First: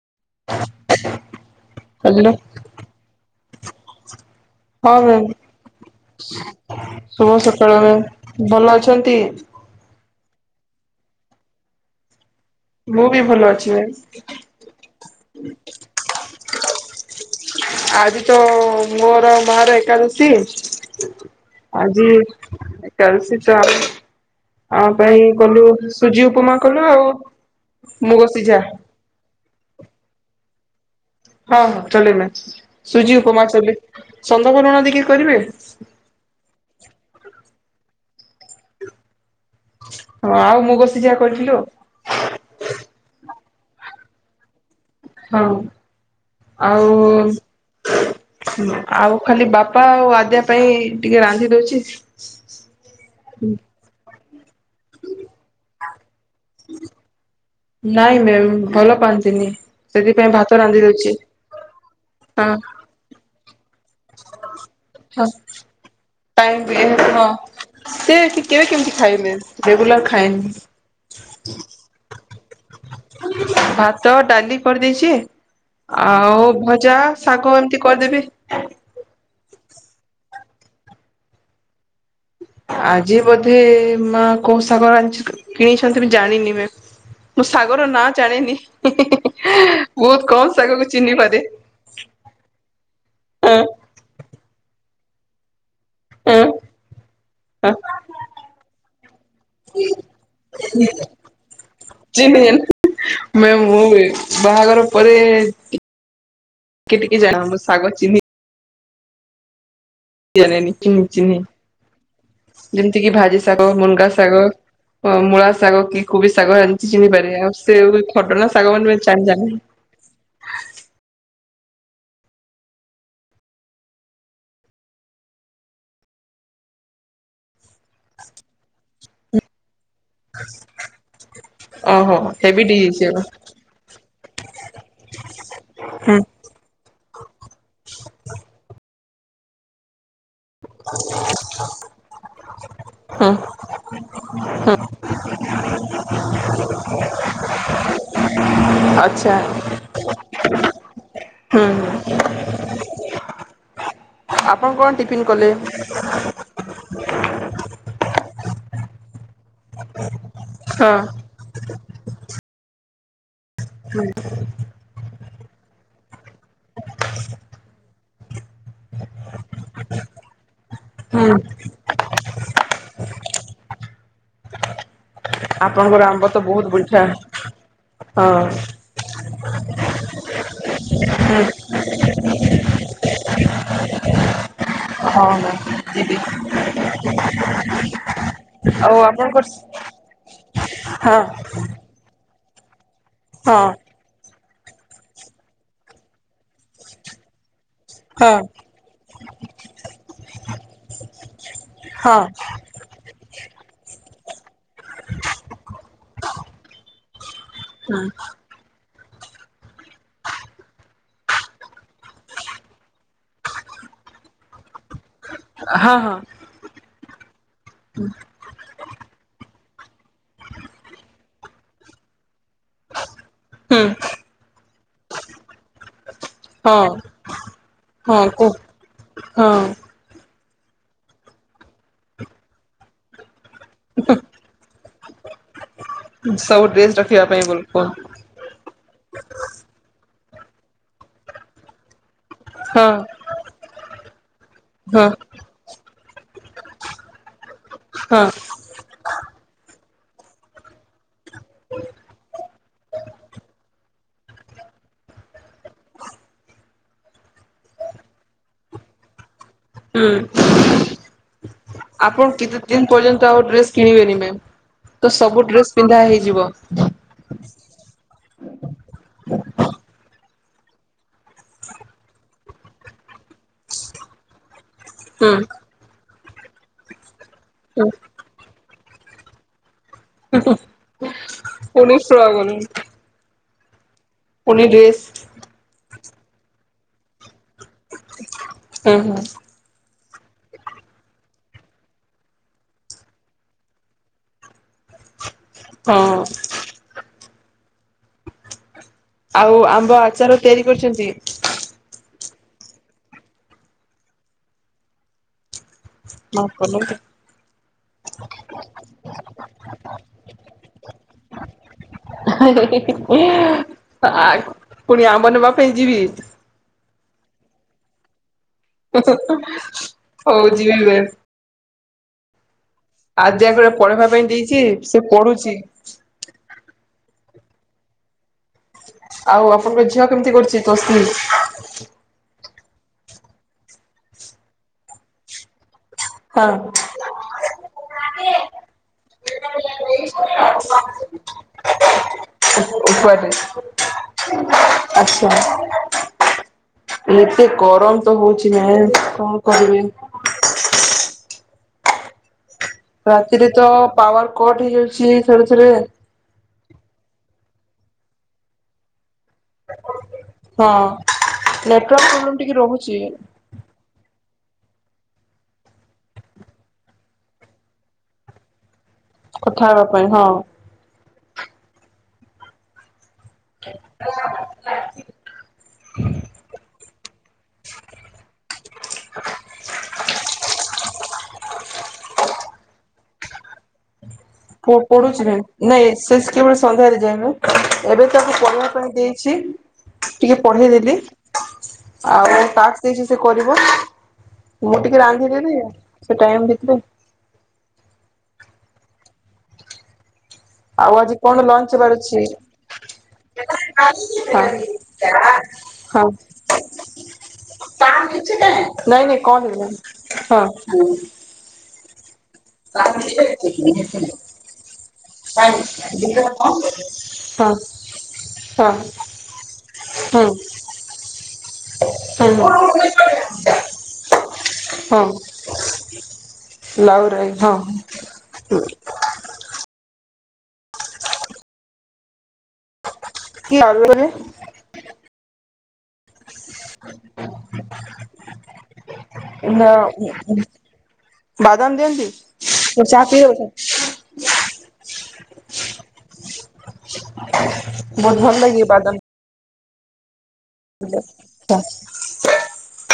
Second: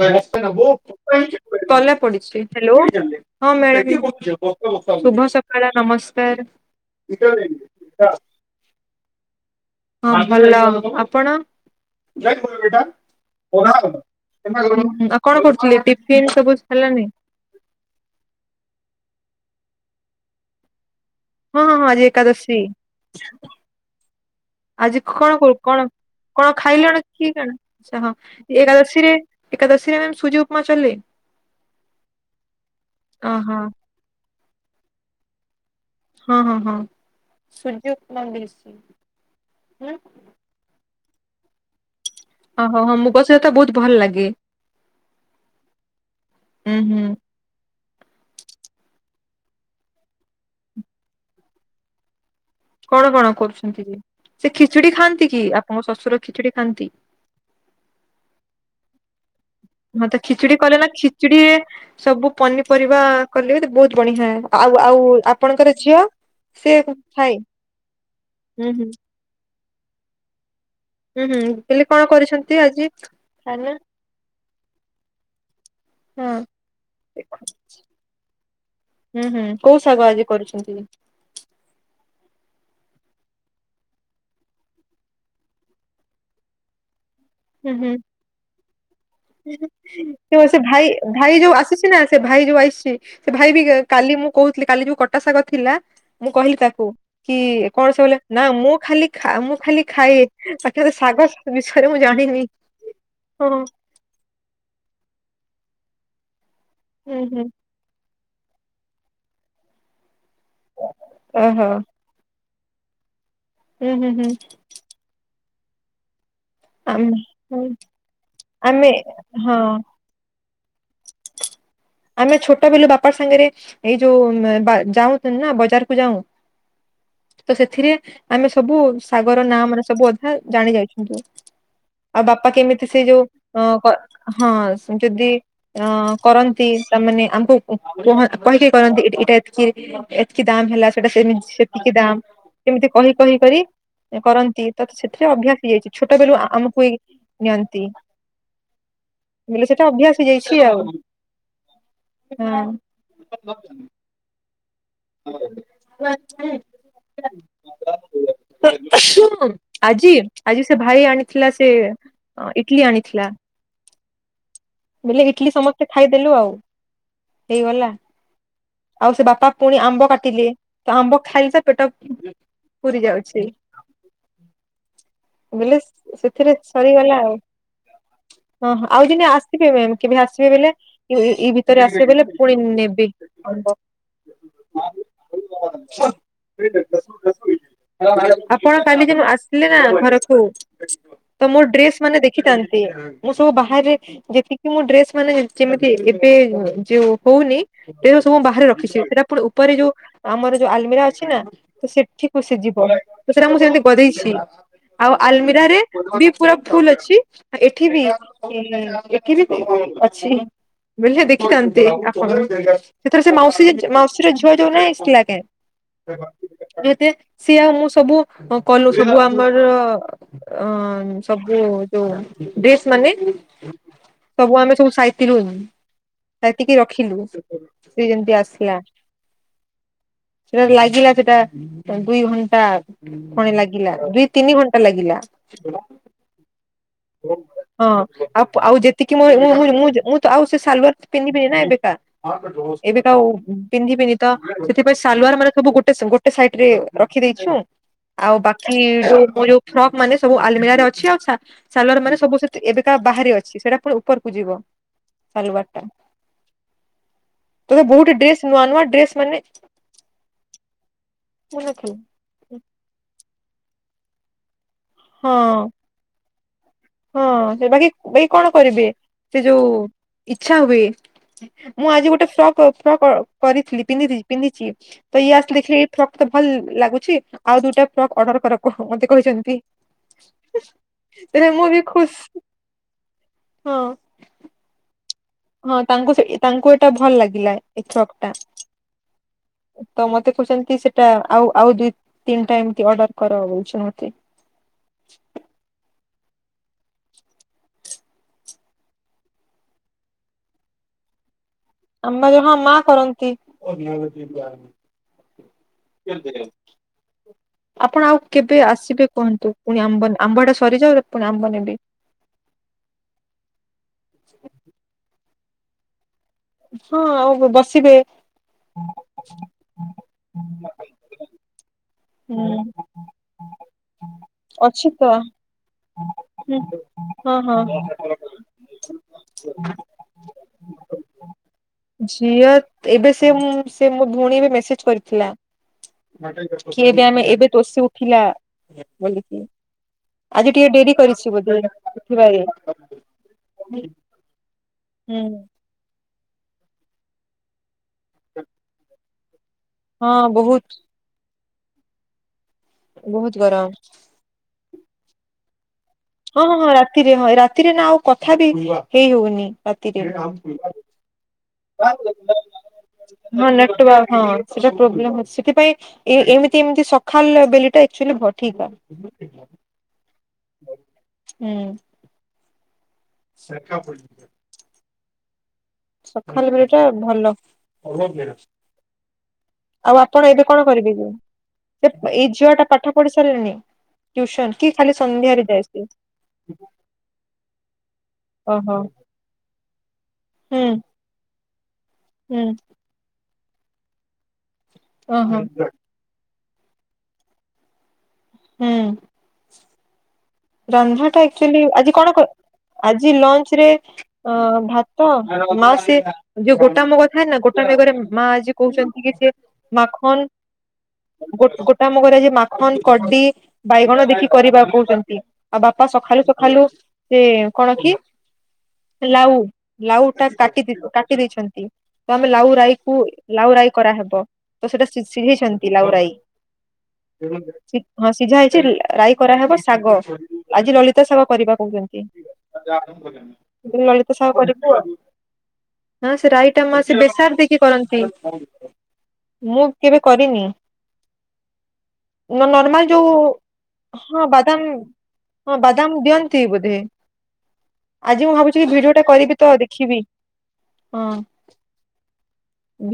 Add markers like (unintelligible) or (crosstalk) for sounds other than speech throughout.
କଲା ହ୍ୟାଲୋ ପଡ଼ିଛି ହାଲୋ ହଁ ମ୍ୟାମ୍ ହଁ ଶୁଭ ମ୍ୟାମ୍ ସକାଳ ନମସ୍କାର। ଶୁଭ ସକାଳ ମ୍ୟାମ୍ ଭଲ ଅଛନ୍ତି। ହଁ ଭଲ ଆପଣ? ମୁଁ ବି ଭଲ ଅଛି ମ୍ୟାମ୍ ଆପ କଣ କରୁଥିଲେ ଟିଫିନ ସବୁ ସରିଲାନି? ମା ର ଏକାଦଶୀ ହଁ ହଁ ହଁ ଆଜି ଏକାଦଶୀ ଏକାଦଶୀ ତ ଆମ ଆମ ଆଜି ପାଇଁ କଣ କ କଲୁ କଣ ସୁଜି କଣ ଉପମା କଲୁ ଖାଇଲଣି ଆଉ ପିଇଲଣି ଆଚ୍ଛା ହଁ ମୁଗ ସିଝା। ଏକାଦଶୀରେ ଏକାଦଶୀରେ ମ୍ୟାମ୍ ସୁଜି ଉପମା ଚଲେ ହଁ ହଁ ଚଲେଇମେ ସୁଜି ଉପମା ଓହୋ ଚଲେ ସନ୍ଦ କରୁଣ ଟିକେ କରିବେ? ହଁ ହଁ ହଁ ସୁଜି ଉପମା କରିବି । ହଁ ଆଉ ମୁଁ କହୁ ଯାହା କରିଥିଲୁ ଆଉ ଓହୋ ହଁ ମୁଗ ସିଝା ଟା ବହୁତ ଭଲ ଲାଗେ। ହଁ ଉୁଁ ଆଉ ହୁଁ ଆଉ ଖାଲି ବାପା ଆଉ ଆଦ୍ୟା ପାଇଁ ଟିକେ ରାନ୍ଧି ଦଉଛି କଣ କଣ କରୁଛନ୍ତି ଯେ ସେ ଖିଚୁଡ଼ି ଖାଆନ୍ତି? କି ଆପଣଙ୍କ ଶ୍ୱଶୁର ଖିଚୁଡି ଖାଆନ୍ତି? ନାଇଁ ମ୍ୟାମ୍ ଭଲ ପାଆନ୍ତିନି । ହଁ ତ ଖିଚୁଡି କଲେ ନା ଖିଚୁଡି ସବୁ ହଁ ପନିପରିବା କଲେ ବି ବହୁତ ବଢିଆ ଆଉ ଆଉ ହଁ ଆପଣଙ୍କର ଝିଅ ଟାଇମ୍ ବି ସିଏ ହଁ ଖାଏ ସେ କେବେ ହୁଁ କେମିତି ହୁଁ। ଖାଏ ମ୍ୟାମ୍ ରେଗୁଲାର ଖାଇନି। ହୁଁ ହୁଁ ହେଲି କଣ କରୁଛନ୍ତି? ଭାତ ଡାଲି କରିଦେଇଛି ହଁ। ଆଉ ଭଜା ଶାଗ ଏମିତି କରିଦେବି। ହୁଁ ହୁଁ କୋଉ ଶାଗ ଆଜି କରୁଛନ୍ତି? ଆଜି ବୋଧେ ମା କୋଉ ସାଗ ଆଣି କିଣିଛନ୍ତି ବି ଜାଣିନି। ମୁଁ ଶାଗର ହୁଁ ନାଁ ଜାଣିନି ବହୁତ ହୁଁ କମ୍ ସେ ଶାଗକୁ ଭାଇ ଚିହ୍ନି ପାରେ ଭାଇ ଯୋଉ ଆସିଛି ନା ସେ ଭାଇ ଯୋଉ ଆସିଛି ସେ ଭାଇ ହଁ ବି କାଲି ମୁଁ କହୁଥିଲି କାଲି ଯୋଉ କ ପଟଶାଗ ଥିଲା। ମୁଁ ହଁ କହିଲି ତାକୁ କି ହଁ କଣ ସବ ନା ମୁଁ ଖାଲି ମୁଁ ଖାଲି ଖାଏ ବା ମେ ଶାଗ ବିଷୟରେ ମୁ ଚହ ମୁଁ ବାହାଘର ପରେ (inaudible) ହୁଁ ଟିକେ ହୁଁ ଜାଣ ଶାଗ ଚିହିଁ ଜାଣିନି କିି ଚିହି ଓହୋ ଯେମିତି କିି ଭାଜି ଶାଗ ହୁଁ ହୁଁ ମୁଗା ହୁଁ। ଶାଗ ମୂଳା ଶାଗ ଶାଗ କି କୋ ଶାଗ ଏମିତି ଆମେ ଚିହିଁ ପାରିବେ ହୁଁ, ସେ ଆମେ ସଜନା ହଁ ଆମେ ଛୋଟ ବିଲୁ ବାପା ସାଙ୍ଗରେ ଏଇ ଯୋଉ ଯାଉ ନା ବଜାରକୁ ଯାଉ ତ ସେଥିରେ ଆମେ ସବୁ ଶାଗ ର ନାଁ ମାନେ ସବୁ ଅଧା ଜାଣି ଯାଉଛନ୍ତି ଓହୋ ଆଉ ବାପା ହେବି କେମିତି ଡିସ୍ ସେ ଯୋଉ ଏଗୁଡା ହଁ ଯଦି ଅ ହୁଁ କରନ୍ତି ତାମାନେେ ଆମକୁ କହ କହିକି କର ଏଟା ଏକି ତିକି ଦାମ ହେଲା ସେଟା ସେମତି ସେତିକି ଦାମ ସେମିତି କହି ହୁଁ କହି କରି କରନ୍ତି ହୁଁ ତ ସେଥିରେ ଅଭ୍ୟାସ ହେଇଯାଇଛି ଛୋଟ ବଳୁ ଆମକୁ ବି ନିଅନ୍ତି ଆଚ୍ଛା ହେଲେ ସେଟା ଅଭ୍ୟାସ ହେଇଯାଇଛି ଆଉ। ହଁ (inaudible) କଣ କଣ ଟିଫନ୍ କଲେ? ଶୁ ଆଜି ଆଜି ସେ ହଁ ଭାଇ ଆଣିଥିଲା ସେ ଅ ଇଟଲି ଆଣିଥିଲା। ହୁଁ ବୋଇଲେ ଇଟଲିି ସମସ୍ତେ ଖାଇଦେଲୁ ଆଉ ହେଇଗଲା ଆଉ ସେ ବାପା ପୁଣି ଆମ୍ବ କାଟିଲେ ତ ଆମ୍ବ ହୁଁ ଖାଇଲି ତ ପେଟ ପୁରି ଯାଉଛି। ସେ ବୋଇଲେ ଆପଣଙ୍କର ଆମ୍ବ ତ ସେଥିରେ ବହୁତ ମିଠା ସରିଗଲା ହଁ ଆଉ ଆଉ ଆସିବେ କେବେ ଆସିବେ ବୋଇଲେ ହୁଁ ଇ ଭିତରେ ଆସିବେ ବଲେ ପୁଣି ନେବେ ହଁ ମ୍ୟାମ୍ ଯିବି ଆପଣ ଆଉ କାଲି ଯେ ଆପଣଙ୍କର ଆସିଲେ ନା ଘର ହ ହଁ ତ ମୋ ଡ୍ରେସ୍ ମାନେ ଦେଖ ଚିତନ୍ ମୁଁ ସବୁ (inaudible) ହଁ ବାହରେ ଯେତିକି କି ମୁଁ ଡ୍ରେସମାନେମାନେ ଯେମିତି ଏବେ ଯୋଉ ହଉନି ସେ ହଁ ସବୁ ବାହାରେ ରଖିଛି ସେଟା ପୁଣି ଉପରେ ଯୋଉ ଆମର ଯୋଉ ଆଲମିରା ଅଛି ନା ତ ହଁ ସେଠି କୁସିିଯିବ ତ ସେଟା ମୁଁ ସେମିତି ଗଦେଇଛି ଛି ଆଉ ଆଲମିରାରେ ବି ପୁରା ଫୁଲ ଅଛି। ଏଠି ବି ଇ ଦେିବି (unintelligible) ଅଛି ବୁଝିଲ (inaudible) ଦେଖିଥାନ୍ତେ ଆପଣ ସେଥର ସେ ମାଉସୀ ମାଉସୀର ଝିଅ ଯୋଉ ନାହିଁ ଆସିଥିଲା ହଁ ହଁ ହଁ ଯେତେ (inaudible) ସିଏ ଆଉ ମୁଁ ସବୁ କନୁ (unintelligible) ସବୁ ଆମର ଅ ଆଁ ସବୁ ଯୋଉ ଡ୍ରେସମାନେ ହଁ ହୁଁ ସବୁ ଆମେ ସବୁ ସାଇତି ରୁମ୍। ସାଇତିକି ହଁ ରଖିଲୁ ସେ ହଁ ଯେମିତି କୁହ ଆସିଲା। ହଁ ସେଟା ଲାଗିଲା ସେଟା ଦୁଇଘଣ୍ଟା। ପଣି ଲାଗିଲା (unintelligible) କଣଟା ଲାଗିଲା। ସବୁ ଡ୍ରେସ ରଖିବା ପାଇଁ ବୋଲି ହଁ କୁହନ୍ତୁ ଆଉ ଆଉ ଯେତିକି ମୁଁ ମୁଁ ମୁଁ ମୁଁ ମୁଁ ତ ଆଉ ସେ ସାଲୱାର ପିନ୍ଧିବିନି ନା ଏବେକା ହଁ ଏବେ ଆଉ ପିନ୍ଧିବିନି ତ ସେଥିପାଇଁ ହଁ ସାଲୁଆରମାନେ ସବୁ ଗୋଟେ ଗୋ ଗୋଟେ ସାଇଟରେ ରଖିଦେଇଛୁ ହଁ ଆଉ ବାକି ଯୋଉ ମୋ ଯୋଉ ଫ୍ରକମାନେ ସବୁ ଆଲମରାରେ ଅଛି ଆଉ ସାଲୁଆରମାନେ ସବୁ ସେ ଏବେକା ବାହାରେ ଅଛି ସେଟା ପୁଣି ଉପରକୁ ଯିବ ସାଲୁଆରଟା ତୋତେ (unintelligible) ବହୁତ ହି ଡ୍ରେସ ନୂଆନୂଆ ଡ୍ରେସମାନେ ହୁଁ ଆପଣ କେତେ ଦିନ ପର୍ଯ୍ୟନ୍ତ ତ ଡ୍ରେସ କିଣିବେନି ମେମ ତ ସବୁ ହଁ ଡ୍ରେସ ପିନ୍ଧାହେଇଯିବ। ହଁ ହେବାକି ଭାଇ କଣ କରିବେ ସେ ଯୋଉ ଇଚ୍ଛା ହୁଏ ମୁଁ ଆଜି ଗୋଟେ ଫ୍ରକ୍ ଫ୍ରକ୍ କରିଥିଲି ପିନ୍ଧିବି ପିନ୍ଧିଛି। ହୁଁ ତଇ ଆସଲେଖି ଫ ତେ ଭଲ ଲାଗୁଛି। ଆଉ ଦୁଟା ଫ୍ରକ୍ ଅର୍ଡର କର। କହ ମତେ କହିଛନ୍ତି। ତେବେ ମୁଁ ବି ଉଣେଇଶ ଖୁସି (unintelligible) ହଁ। ପୁଣି ଡ୍ରେସ ହଁ ତାଙ୍କୁ ସେ ତାଙ୍କୁ ଏଇଟା ଭଲ ଲାଗିଲା ଏ ଛକ ଟା। ହୁଁ। ତ ମତେ କହୁଛନ୍ତି ସେଟା ଆଉ ଆଉ ଦୁ ତିନିଟା ଏମତି ଅର୍ଡର କରହୁଛ ମତେ। ହଁ। ଆଉ ଆମ୍ବ ଆଚାର ତିଆରି କରିୁଛନ୍ତି? ଆମ ଯ ହ ମା କରନ୍ତି। (unintelligible) ଆପଣ ଆଉ କେବେ ଆସିବେ କୁହନ୍ତୁ ପୁଣି ଆମ୍ବ ଆମ୍ବ ଟା ସରିଯାଉ ପୁଣି ଆମ୍ବ ନେବି। ଆ କୁଣିଆ ଆମ୍ବ ନବ। (unintelligible) ହଁ ଆଉ ବସିବେ। ହଉ ଯିବିି। ହୁଁ। ଆ ଯଗରେ ପଢେଇବା ପାଇଁ ଦେଇଛି ଅଛି ସେ ତ ପଢୁଛି। ହୁଁ ହଁ ହଁ। ଆଉ ଆପଣଙ୍କ ଝିଅ କେମିତି କରୁଛି କୋଷିଶ? ଝିଅ ଏବେ ସେ ସେ ମୋ ଭଉଣୀ ଏବେ ମେସେଜ କରିଥିଲା। କିଏବେ ଆମେ ଏବେ ତୋଷ ଉଠିଲା ବୋିକି ଆଜି ହଁ ଟିକେ ଡେରି କରିଛି ବୋଧେ ଉଠିବାରେ? ହୁଁ ଆଛା। ଏତେ ଗରମ ତ ହଉଛି ମ ହଁ ବହୁତ। ବହୁତ ରାତିରେ ତ ଗରମ ପାୱାର କଟ ହେଇଯାଉଛି। ଥରେ ଥରେ ହଁ ହଁ ହଁ ରାତିରେ ହଁ ରାତିରେ ନା ଆଉ କଥା ବି ହେଇ ହଉନି ରାତିରେ (unintelligible) ହଁ। ନେଟୱାର୍କ ପ୍ରୋବ୍ଲେମ୍ ଟିକେ ରହୁଛି। ହଁ ନେଟୱାର୍କ ହଁ ସେଟା ପ୍ରୋବ୍ଲେମ ଅଛି ସେଥିପାଇଁ ଏମିତି ଏମିତି ସକାଳ ବେଲି ଟାଚୁଆଲି ଭଠିକା। କଥା ହେବା ପାଇଁ ହଁ। ହୁଁ। (unintelligible) ସକାଳ ବେଳେଟା ଆଉ। ଭଲ (unintelligible) ଆଉ ଆପଣ ଏବେ କଣ କରିବେ ଯେ ସେ ଏଇ ଝିଅ ଟା ପାଠ ପଢି ସାରିଲାଣି। ଟ୍ୟୁସନ କି ଖାଲି ପ-ପଢୁଛି ନା ସନ୍ଧ୍ୟାରେ ଯାଏ ନାଇଁ ସେ କେବେଳ ସନ୍ଧ୍ୟାରେ ଯାଇନି ଏବେ ତାକୁ ପଢେଇିବା ଓହୋ ପାଇଁ ଦେଇଛି। ଟିକେ ହୁଁ ପଢେଇଦେଲି। ଆଉ ହୁଁ (inaudible) ଦେଇଚି ସେ କରିବ। ମୁଁ ଟିକେ ରାନ୍ଧିଦେବି ଓହୋ ସେ ଟାଇମ୍ ଭି (unintelligible) ହୁଁ। ଆଉ ରନ୍ଧା ଆଜି ଟା କଣ ଆଚୁଆଲି ଲଞ୍ଚ ହବାର ଆଜି କଣ ଅଛି? କ ଆଜି ଲଞ୍ଚ ରେ ଭାତ ମା ହଁ ସେ ହଁ। ଯୋଉ ଗୋଟା ମୁଗ ଥାଏ ନା ଗୋଟା ମେଗରେ ମା ଆଜି କହୁଚନ୍ତି କି ସେ ମାଖନ୍ ଗୋ-ଗୋ କାମ କରାଯି ମାଖନ କଡି ବାଇଗଣ ଦେଖି କରିବାକୁ କହୁଚନ୍ତି। ଆଉ ବାପା ସଖାଳୁ ସଖାଳୁ ସେ କଣ କି ଲାଉ ଲାଉ ଟା କାଟି କାଟି ଦେଇଛନ୍ତି। ତ ଆମେ ଲାଉ ରାଇ କୁ ଲାଉ ରାଇ କରାହବ। ତ ସେଟା ହଁ ସି-ସିଝେଇଛନ୍ତି ଲାଉ ରାଇ ଲାଉରାଇ ହଁ ହଁ ସିଝା ହେଇଚି ରାଇ କରାହେବ ଶାଗ। ଆଜି ଲଳିତା ଶାଗ କରିବା କହୁଚନ୍ତି। ଆଳୁରେ ଲଳିତା ଶାଗ କରିବୁ ଆଉ ହଁ ସେ ରାଇ (unintelligible) ବେସର ଦେଇକି କରନ୍ତି ମୁଁ ନା କେବେ କରିନି ବାଦାମ ଦିଅନ୍ତି? ନର୍ମାଲ ଚା ଯୋଉ ପିଇବ? ହଁ ବାଦାମ ହଁ ବଦାମ ଦିଅନ ତି ବୋଧେ। ବହୁତ ଆଜି ଭଲ ମୁଁ ଭାବୁଛି ଲାଗେ କି ବାଦାମ ଭିଡିଓ ଟା କରିବି ତ ଏବେ। ଖିବି।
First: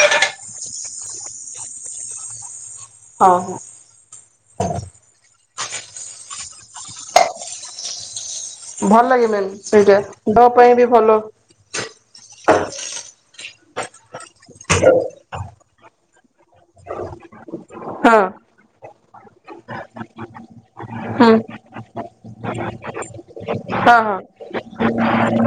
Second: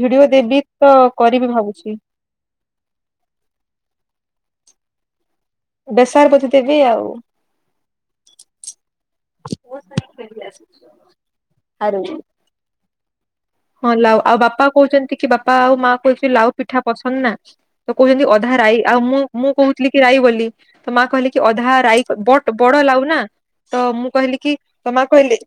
ଭିଡିଓ ଦେବି ତ କରିବି ଭାବୁଛି। ହଁ ହଁ। ବେସାର ବୋଧେ ଦେବି ଆଉ ଭଲ (unintelligible) ସେଇଟା ଡ ପାଇଁ ବି ଭଲ। ଆରୁ। ହଁ ଲାଉ ଆଉ ବାପା କହୁଚନ୍ତି କି ବାପା ଆଉ ମା କହୁଚି ଲାଉ ପିଠା ପସନ୍ଦ ନା। ତ କହୁଚନ୍ତି ଅଧା ରାଇ ଆଉ ମୁଁ ମୁଁ କହୁଥିଲି କି ରାଇ ବୋଲି। ତ ମା କହିଲେ ହୁଁ କି ଅଧା ରାଇ। ବ ବଟ୍ ବଡ ଲାଉ ନା। ତ ହଁ ମୁଁ ହଁ କହିଲି କି ତମା କହିଲେ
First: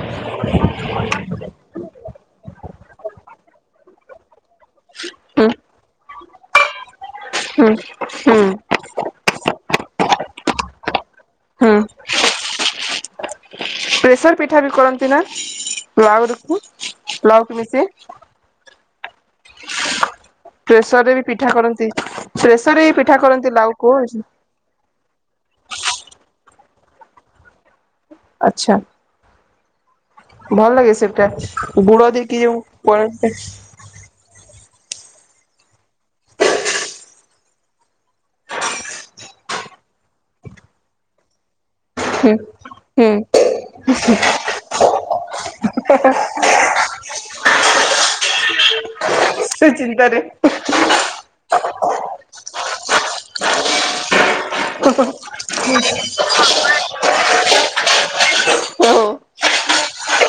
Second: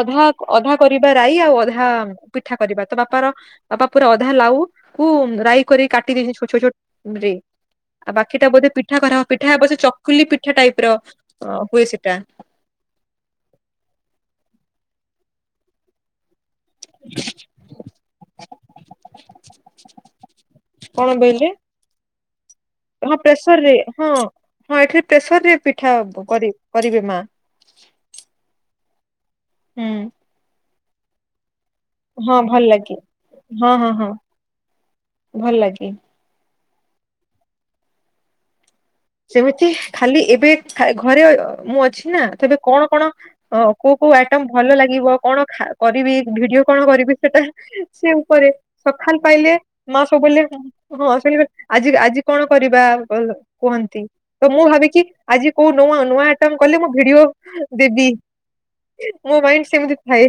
ଅଧା ଅଧା କରିବା ରାଇ ଆଉ ଅଧା ପିଠା କରିବା ତ ବାପାର ବାପା ପୁରା ଅଧା ଲାଉ କ ହୁଁ ରାଇ କରି କାଟି ଦେଇ ଛୋ ଛୋଟ ହୁଁ ହୁଁ ସେଟା ବୋଧେ ପିଠା କରା ହବ ପିଠାବ ସେ ଚକୁଲି ପିଠା ଟାଇପ ର ଅ ହୁଁ ହୁଏ ସେଟା ପ୍ରେସର ପିଠା ବି କରନ୍ତି ନା ଆହୁରି ଲଉ କି ମିି ସେ (inaudible) ଫ୍ରେସର କଣ ରେ ବି କହିଲେ ପିଠା କରନ୍ତି ଫ୍ରେସର ରେ ବି ପିଠା କରନ୍ତି ଲାଉ କୁ ପ୍ରେସରରେ ପିଠା କରିବେ ମା ଆଛା ହୁଁ ଭଲ ଲାଗେ ସେଟା ବୁଡ଼ା ଦେଇ ହଁ କି ଯେ ଭଲ ଲାଗେ ପ ହଁ ହଁ ହଁ ଭଲ ଲାଗେ ସେମିତି ଖାଲି ଏବେ ଘରେ ମୁଁ ଅ ଅ ନା ତବେ କଣ କଣ ହୁଁ କୋଉ କୋଉ ଆଇଟମ ଭଲ ଲାଗିବ କଣ କରିବି ଭିଡିଓ କଣ କରିବି ସେଟା ସେ ଉପରେ ଖାନ ପାଇଲେ ସେ ମା ଚିନ୍ତାରେ ସବୁ ବ ହଁ ଶୁ ଆଜି ଆଜି କଣ? କରିବାଲ କୁହନ୍ତି। ତ ମୁଁ ଭାବିକି ଆଜି କୋଉ ନୂଆ ନୂଆ ଆଟ କଲେ ମୁଁ ଭିଡିଓ ଦେବି ଓହୋ ମୋ ମାଇଣ୍ଡ ସେମତି ହାଇ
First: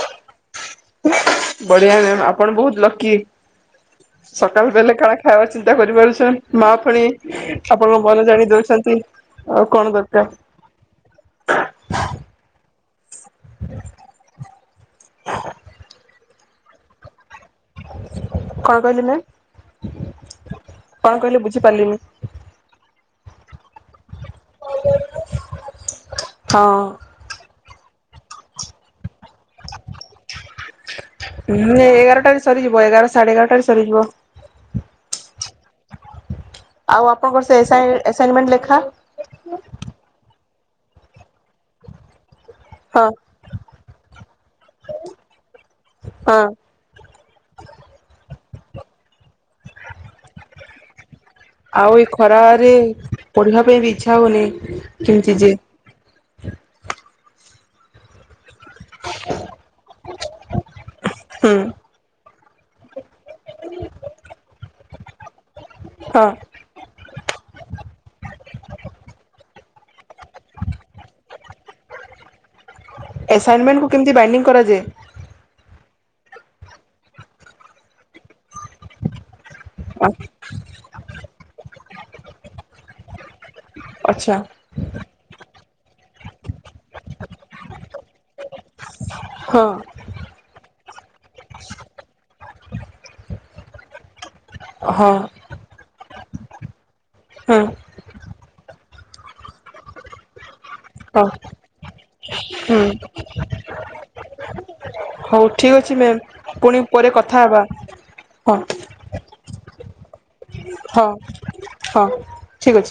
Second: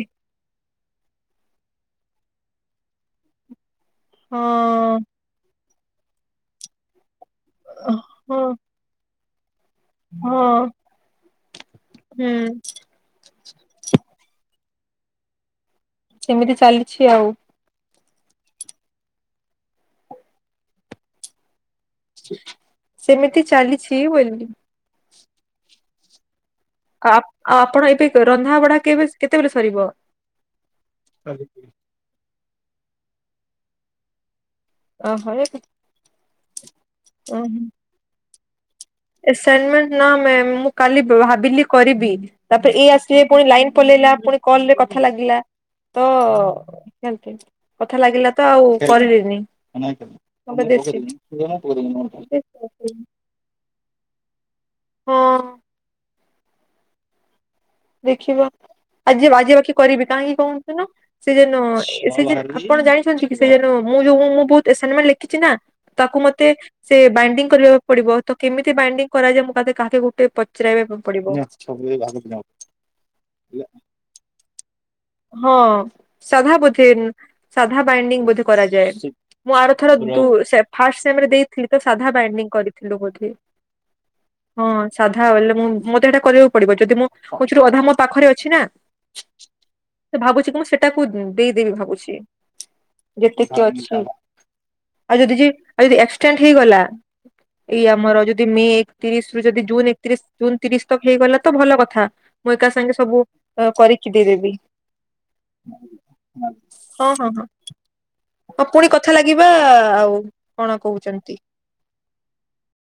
ବଢିଆ ନାଇ ଆପଣ ବହୁତ ଲକି ସକାଳ ବେଲେ ହଁ। କାଣା ଖାଇବା ଅ ଚିନ୍ତା କରିପାରୁଛ ମା ପଣି ଆପଣଙ୍କ ମନ ହଁ ଜାଣି ଦଉଛନ୍ତି। ଆଉ କଣ ଦରକାର ହଁ ହୁଁ ହ କେମିତି ଚାଲିଛି ଆଉ କଣ କହିଲି ନା କଣ କହିଲି ବୁଝିପାରିଲିନି ସେମିତି ଚାଲି ଛି ବଲିଲି ହଁ। ଆପ ଆ ଆପଣ ଏବେ ରନ୍ଧା ବଢା କେବେ କେତେବେଳେ ସରିବ ହୁଁ ଏଗାରଟାରେ ସରିଯିବ ଏଗାର ସାଢେ ଏଗାରଟାରେ ସରିଯିବ ଓ ହ ଏ ଆଉ ଆପଣଙ୍କର ସେ ଏସା ଇ ଆଶାଇନମେଣ୍ଟ ଲେଖା ଆସାଇନମେଣ୍ଟ ନା ମାମ ମୁ କାଲି ବ୍ୟହାର ବିଲି କରିବି ତାପରେ ଏଇ ହଁ ଆସିବେ ପୁଣି ଲାଇନ ପଲେଇଲା ପୁଣି କଲରେ କଥା ଲାଗିଲା ତ ହଁ। ଲ ତ ଆଉ କରିବିନି (inaudible) କିବା ପାଇଁ ବି ଇଚ୍ଛା ହଉନି କେମିତି ଯେ ହ ଦେଖିବା। ଆଜି ଆଜି ବାକି କରିବି କାହିଁକି କହଛୁନ ସେ ହୁଁ ଯେନ ସେ ଯେ ଆପଣ ଜାଣିଛନ୍ତି କି ସେ ଜ ମୁଁ ଯୋଉ ମୁଁ ବହୁତ ଆସାଇନମେଣ୍ଟ ଲେଖିଛି ନା ତାକୁ ହଁ। ମତେ ସେ ବା କରିବାକୁ ପଡିବ ତ କେମିତି ବାଇଣ୍ଡିଙ୍ଗ କରାଯାଏ ମୁଁ ଦେ କାହା ଗୋଟେ ପଚରାଇବାକୁ ପଡିବ। ଆସାଇନମେଣ୍ଟକୁ କେମିତି ବାଇଣ୍ଡିଂ କରାଯାଏ? ହଁ ସାଧା ବୋଧେ ସାଧା ବାଇଡିଂ ବୋଧେ କରାଯାଏ। ମୁଁ ଆରଥର ସେ ଫାଷ୍ଟ ସେମରେ ଦେଇଥିଲି ତ ସାଧା ବାଇଣ୍ଡିଙ୍ଗ କରିଥିଲୁ ବୋଧେ। ଆଚ୍ଛା ହଁ ସାଧା ବୋଲେ ମୁ ମତେ ଏଟା କରିବାକୁ ପଡିବ ଯଦି ମୁଁ କୋଚ ରୁ ଅଧା ମୋ ପାଖରେ ଅଛି ନା ହଁ ସେ ଭାବୁଛି ମୁଁ ସେଠା ତାକୁ ଦେଇଦେବି ଭାବୁଛି ଯେତିକି ଅଛି। ହଁ। ଆଉ ଯଦି ଯ ଆଉ ଯଦି ଷ୍ଟାଣ୍ଡ ହେଇଗଲା ହୁଁ। ଏଇ ଆମର ଯ ଯି ଏକତିରିଶ ରୁ ଯଦି ଜୁନ ଏକତିରିଶ ଜ ତିରିଶ ତକ ହଁ ହେଇଗଲା ତ ଭଲ କଥା। ମୁଁ ଏକା ହୁଁ ସାଙ୍ଗେ ସବୁ କ ବିକିତି ଦେବି। ହଉ ଠିକ ଅଛି ମ୍ୟାମ୍ ପୁଣି ପରେ ହଁ ହଁ କଥା ହଁ ହେବା। ହଁ ଆ ପୁଣି କଥା ଲାଗିବା ଆଉ କଣ ହଁ କହୁଛନ୍ତି। ହଁ ଠିକ ଅଛି।